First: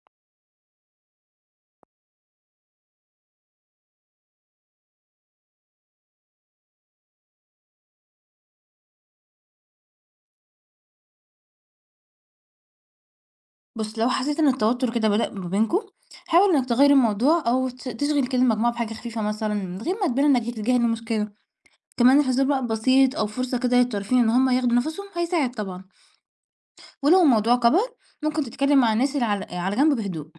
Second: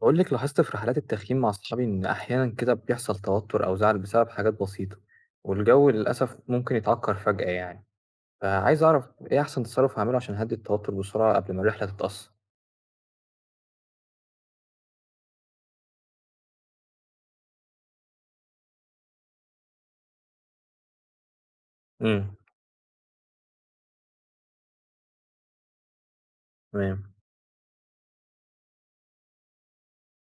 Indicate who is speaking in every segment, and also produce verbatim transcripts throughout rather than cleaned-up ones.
Speaker 1: بقول لك لاحظت في رحلات التخييم مع أصحابي إن أحيانا كده بيحصل توتر أو زعل بسبب حاجات بسيطة، والجو للأسف ممكن يتعكر فجأة يعني. فعايز أعرف إيه أحسن تصرف هعمله عشان أهدي التوتر بسرعة قبل ما الرحلة تتأثر.
Speaker 2: بُص، لو حسيت إن التوتر كده بدأ ما بينكم، حاول إنك تغيّر الموضوع أو ت تشغل كده المجموعة بحاجة خفيفة مثلًا من غير ما تبان إنك بتتجاهل المشكلة. كمان
Speaker 1: امم
Speaker 2: الهزار بقى البسيط أو فرصة كده للطرفين إن هم ياخدوا نفسهم هيساعد طبعًا،
Speaker 1: تمام.
Speaker 2: ولو الموضوع كبر ممكن تتكلم مع الناس اللي على على جنب بهدوء.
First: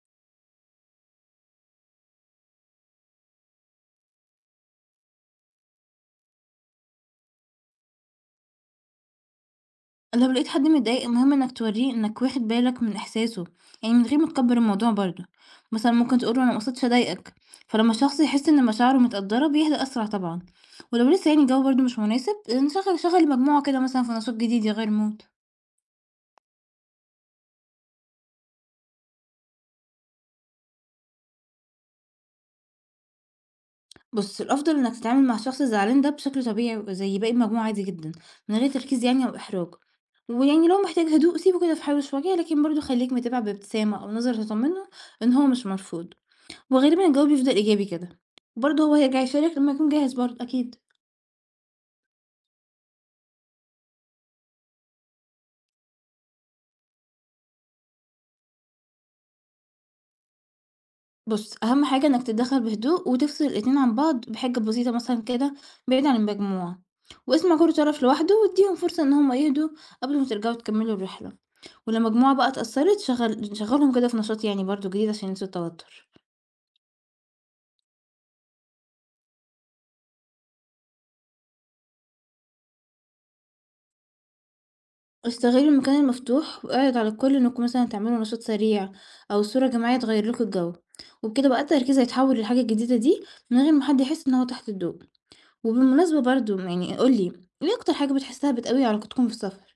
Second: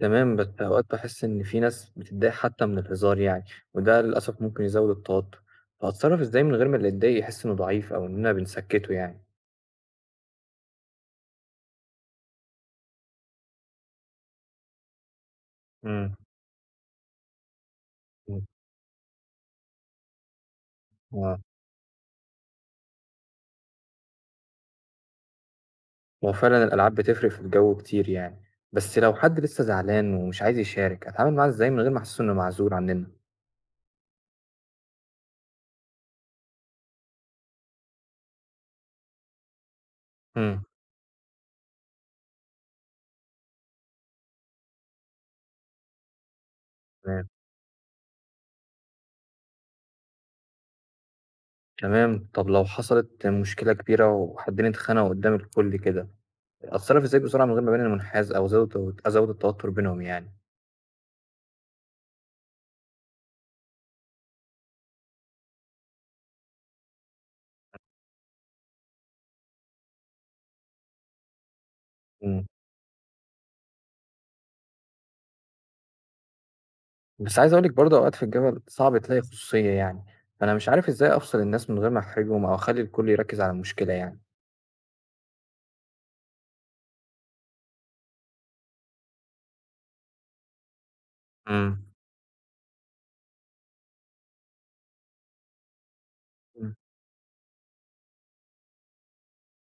Speaker 1: تمام بس أوقات بحس إن في ناس بتتضايق حتى من الهزار يعني، وده للأسف ممكن يزود التوتر، فأتصرف إزاي من غير ما اللي يتضايق يحس إنه ضعيف أو إننا بنسكته يعني.
Speaker 2: لو لقيت حد متضايق المهم إنك تورّيه إنك واخد بالك من إحساسه، يعني من غير ما تكبّر الموضوع برضه، مثلًا
Speaker 1: امم
Speaker 2: ممكن تقول له أنا ما قصدتش أضايقك، فلمّا الشخص يحس إن مشاعره متقدّرة بيهدأ أسرع طبعًا، ولو لسه
Speaker 1: آه.
Speaker 2: يعني الجو برضه مش مناسب نشغّل شغّل المجموعة كده مثلًا في نشاط جديد يغيّر المود.
Speaker 1: هو فعلًا الألعاب بتفرق في الجو كتير يعني، بس لو حد لسه زعلان ومش عايز يشارك، أتعامل معاه إزاي من غير ما أحسسه إنه معزول عننا؟
Speaker 2: بُص، الأفضل إنك تتعامل مع الشخص الزعلان ده بشكل طبيعي زي باقي المجموعة عادي جدًا، من غير تركيز يعني أو إحراج،
Speaker 1: امم.
Speaker 2: ويعني لو محتاج هدوء سيبه كده في حاله شوية، لكن برضه خلّيك متابع بابتسامة أو نظرة تطمّنه إن هو مش مرفوض. وغالبًا الجواب
Speaker 1: تمام.
Speaker 2: بيفضل إيجابي كده، برضه هو هيرجع يشارك لمّا يكون جاهز برضه أكيد.
Speaker 1: تمام. طب لو حصلت مشكلة كبيرة وحدين اتخانقوا قدام الكل كده، أتصرف إزاي بسرعة من غير ما أبين إني منحاز أو أزود أزود التوتر بينهم يعني؟
Speaker 2: بُص، أهم حاجة إنك تتدخل بهدوء وتفصل الاتنين عن بعض بحاجة بسيطة مثلًا كده بعيد عن المجموعة، واسمع كل طرف لوحده واديهم فرصة إن هم يهدوا قبل ما ترجعوا تكملوا الرحلة، ولو مجموعة
Speaker 1: امم.
Speaker 2: بقى اتأثرت شغل شغّلهم كده في نشاط يعني برضه جديد عشان ينسوا التوتر.
Speaker 1: بس عايز أقول لِك برضه أوقات في الجبل صعب تلاقي خصوصية يعني، فأنا مش عارف إزاي أفصل الناس من غير ما أحرجهم أو أخلي الكل يركز على المشكلة يعني.
Speaker 2: استغل المكان المفتوح واعرض على الكل إنكم مثلًا تعملوا نشاط سريع أو صورة جماعية تغير لكم الجو، وبكده بقى
Speaker 1: امم.
Speaker 2: التركيز هيتحول للحاجة الجديدة دي من غير ما حد يحس إن هو تحت الضوء. وبالمناسبة برضه م
Speaker 1: امم.
Speaker 2: يعني قُل لي، إيه أكتر حاجة بتحسّها بتقوي علاقتكم في السفر؟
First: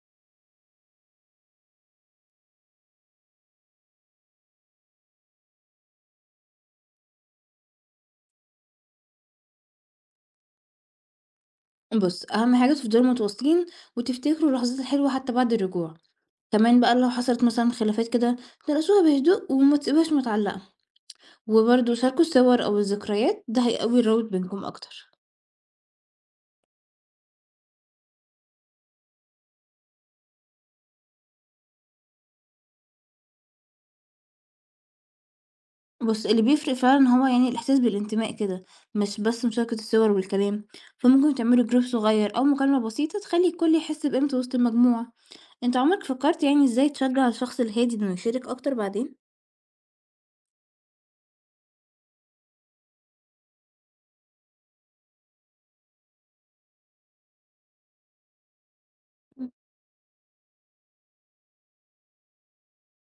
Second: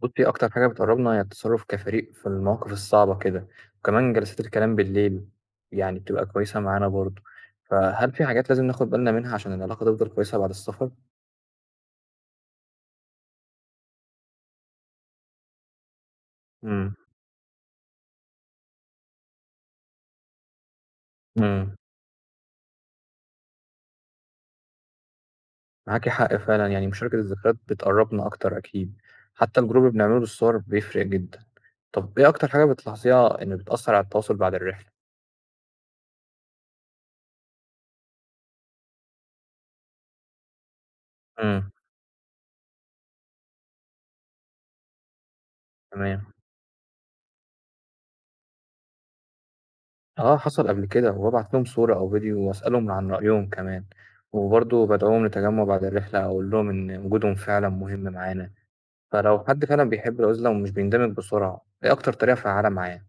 Speaker 1: بُصّي، أكتر حاجة بتقرّبنا هي التصرُّف كفريق في المواقف الصعبة كده، وكمان جلسات الكلام بالليل يعني بتبقى كويسة معانا برضه، فهل في حاجات لازم ناخُد بالنا منها عشان العلاقة تفضل كويسة بعد السفر؟
Speaker 2: بُص، أهم حاجة تفضلوا متواصلين وتفتكروا اللحظات الحلوة حتى بعد الرجوع، كمان
Speaker 1: إمم.
Speaker 2: بقى لو حصلت مثلًا خلافات كده تناقشوها بهدوء وما تسيبوهاش متعلقة،
Speaker 1: إمم.
Speaker 2: وبرضه شاركوا الصور أو الذكريات، ده هيقوي الروابط بينكم أكتر.
Speaker 1: معاكِ حق فعلًا، يعني مشاركة الذكريات بتقرّبنا أكتر أكيد، حتى الجروب اللي بنعمله بالصور بيفرق جدًا. طَب إيه أكتر حاجة بتلاحظيها إن بتأثّر على التواصل بعد الرحلة؟
Speaker 2: بُص، اللي بيفرق فعلًا هو يعني الإحساس بالانتماء كده، مش بس مشاركة الصور والكلام، فممكن تعملوا
Speaker 1: إمم.
Speaker 2: جروب صغير أو مكالمة بسيطة تخلّي الكل يحس بقيمته وسط المجموعة. أنت عمرك
Speaker 1: تمام.
Speaker 2: فكرت يعني إزاي تشجع الشخص الهادي إنه يشارك أكتر بعدين؟
Speaker 1: آه، حصل قبل كده وبابعت لهم صورة أو فيديو وأسألهم عن رأيهم كمان، وبرضه بدعوهم لتجمع بعد الرحلة أو أقول لهم إن وجودهم فعلا مهم معانا، فلو حد فعلا بيحب العزلة ومش بيندمج بسرعة، إيه أكتر طريقة فعالة معاه؟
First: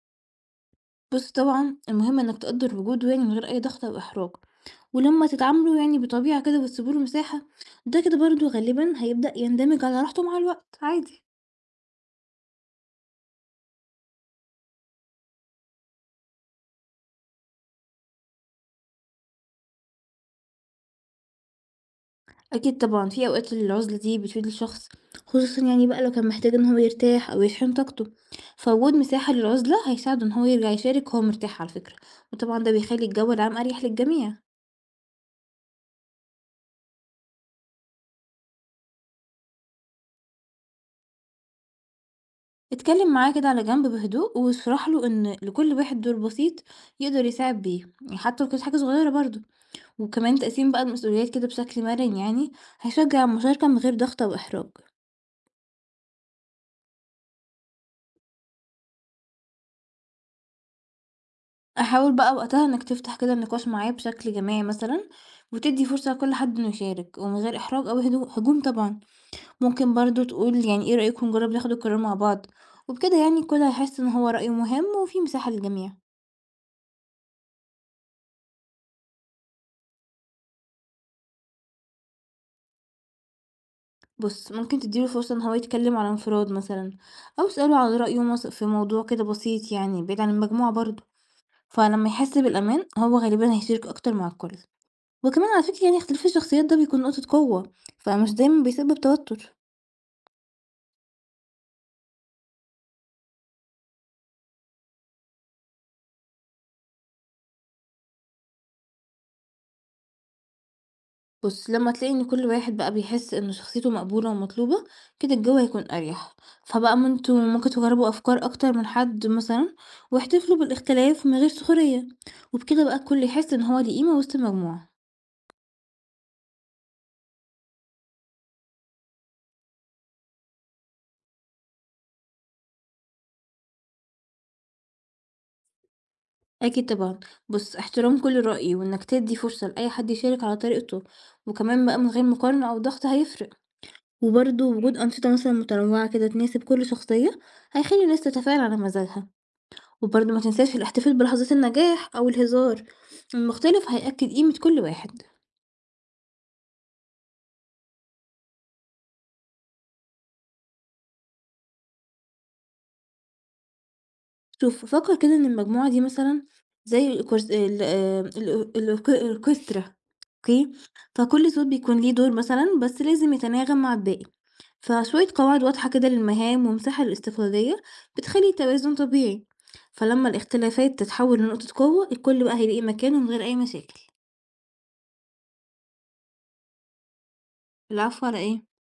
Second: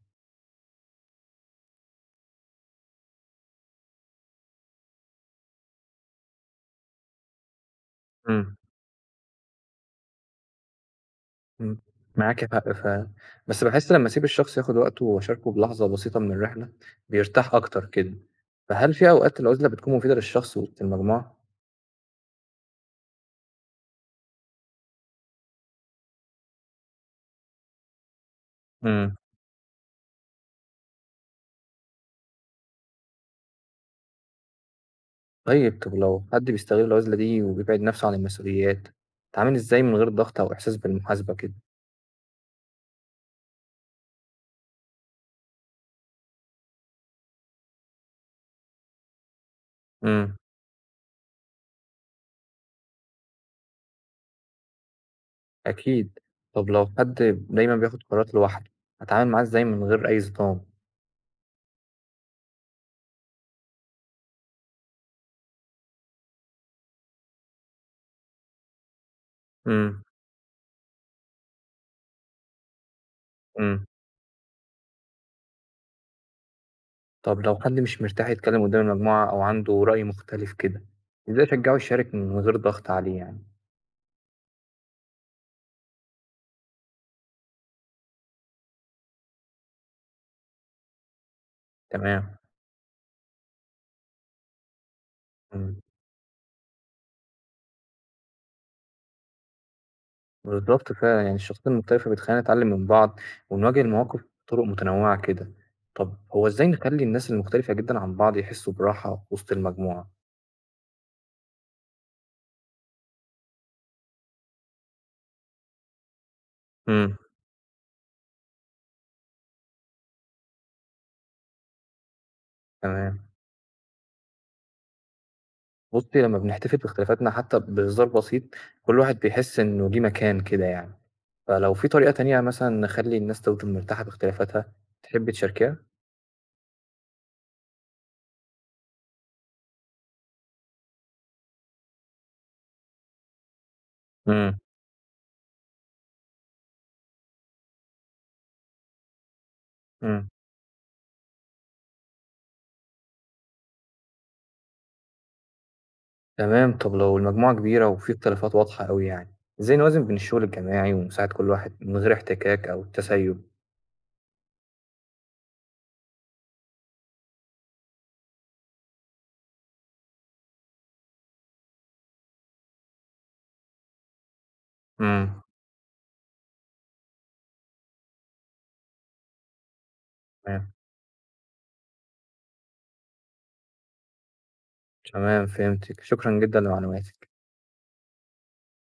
Speaker 2: بُص، طبعًا المهم إنك تقدّر وجوده يعني من غير أي ضغط أو إحراج، ولمّا تتعاملوا يعني بطبيعة كده وتسيبوا له مساحة، ده كده برضه
Speaker 1: إمم،
Speaker 2: غالبًا هيبدأ يندمج على راحته مع الوقت عادي.
Speaker 1: إمم، معاكِ حق فعلا، بس باحس لما أسيب الشخص ياخد وقته وأشاركه بلحظة بسيطة من الرحلة بيرتاح أكتر كده، فهل في أوقات العزلة بتكون مفيدة للشخص وسط المجموعة؟
Speaker 2: أكيد طبعًا، في أوقات العُزلة دي بتفيد الشخص، خصوصًا يعني بقى لو كان محتاج إن هو يرتاح أو يشحن طاقته، فوجود
Speaker 1: إمم.
Speaker 2: مساحة للعُزلة هيساعده إن هو يرجع يشارك وهو مرتاح على فكرة، وطبعًا ده بيخلّي الجو العام أريح للجميع.
Speaker 1: طيب. طب لو حد بيستغل العزلة دي وبيبعد نفسه عن المسؤوليات اتعامل ازاي من غير ضغط أو إحساس بالمحاسبة كده؟
Speaker 2: اتكلم معاه كده على جنب بهدوء واشرح له إن لكل واحد دور بسيط يقدر يساعد بيه، يعني حتى لو كانت حاجة صغيرة برضه، وكمان
Speaker 1: امم.
Speaker 2: تقسيم بقى المسؤوليات كده بشكل مرن يعني هيشجع المشاركة من غير ضغط أو إحراج.
Speaker 1: أكيد. طب لو حد دايما بياخد قرارات لوحده هتعامل معاه ازاي من غير أي صدام؟
Speaker 2: حاول بقى وقتها إنك تفتح كده النقاش معاه بشكل جماعي مثلًا، وتدّي فرصة لكل حد إنه يشارك ومن غير إحراج أو هدو هجوم طبعًا، ممكن
Speaker 1: امم
Speaker 2: برضه تقول يعني إيه رأيكم نجرّب ناخد القرار مع بعض، وبكده يعني الكل
Speaker 1: امم
Speaker 2: هيحس إن هو رأيه مهم وفي مساحة للجميع.
Speaker 1: طب لو حد مش مرتاح يتكلم قدام المجموعة أو عنده رأي مختلف كده ازاي أشجعه يشارك من غير ضغط عليه يعني؟
Speaker 2: بُص، ممكن تدّي له فرصة إن هو يتكلم عن انفراد مثلًا، أو اسأله على رأيه مث في موضوع كده بسيط يعني بعيد عن المجموعة برضه، فلمّا يحس
Speaker 1: تمام.
Speaker 2: بالأمان هو غالبًا هيشارك أكتر مع الكل. وكمان على
Speaker 1: امم.
Speaker 2: فكرة يعني اختلاف الشخصيات ده بيكون نقطة قوة، فمش دايمًا بيسبب توتر.
Speaker 1: بالضبط فعلًا، يعني الشخصيات المختلفة بتخلّينا نتعلم من بعض، ونواجه المواقف بطرق متنوعة كده. طب هو إزاي نخلّي الناس المختلفة جدًا عن بعض يحسّوا براحة وسط المجموعة؟
Speaker 2: بُص، لمّا تلاقي إن كل واحد بقى بيحس إن شخصيته مقبولة ومطلوبة، كده الجو هيكون أريح. فبقى ما
Speaker 1: إمم.
Speaker 2: أنتم ممكن تجربوا أفكار أكتر من حد مثلًا، واحتفلوا بالاختلاف من غير سخرية، وبكده بقى
Speaker 1: تمام.
Speaker 2: الكل يحس إن هو ليه قيمة وسط المجموعة.
Speaker 1: بُصّي، لمّا بنحتفل باختلافاتنا حتى بهزار بسيط، كل واحد بيحس إنه ليه مكان كده يعني. فلو في طريقة تانية مثلًا نخلّي الناس تفضل مرتاحة باختلافاتها، تحبّي تشاركيها؟
Speaker 2: أكيد طبعًا. بُص، احترام كل رأي وإنك تدّي فرصة لأي حد يشارك على طريقته، وكمان بقى من غير مقارنة أو ضغط هيفرق.
Speaker 1: إمم.
Speaker 2: وبرضه وجود أنشطة مثلًا متنوعة كده تناسب كل شخصية، هيخلي الناس تتفاعل على مزاجها.
Speaker 1: إمم.
Speaker 2: وبرضه ما تنساش الاحتفال بلحظات النجاح أو الهزار المختلف هيأكد قيمة كل واحد.
Speaker 1: تمام. طب لو المجموعة كبيرة وفي اختلافات واضحة أوي يعني، إزاي نوازن بين الشغل الجماعي ومساعدة كل واحد من غير احتكاك أو تسيُّب؟
Speaker 2: شوف فكر كده إن المجموعة دي مثلا زي الأوركس- ال- آه، الأو- الأورك- الأوركسترا. اوكي، فكل صوت بيكون ليه دور مثلا بس لازم يتناغم مع الباقي، فشوية
Speaker 1: إمم.
Speaker 2: قواعد واضحة كده للمهام ومساحة للاستقلالية بتخلي توازن طبيعي، فلما
Speaker 1: تمام.
Speaker 2: الاختلافات تتحول لنقطة قوة الكل بقى هيلاقي مكانه من غير أي مشاكل.
Speaker 1: تمام فهمتِك، شكرًا جدًا لمعلوماتِك.
Speaker 2: العفو على ايه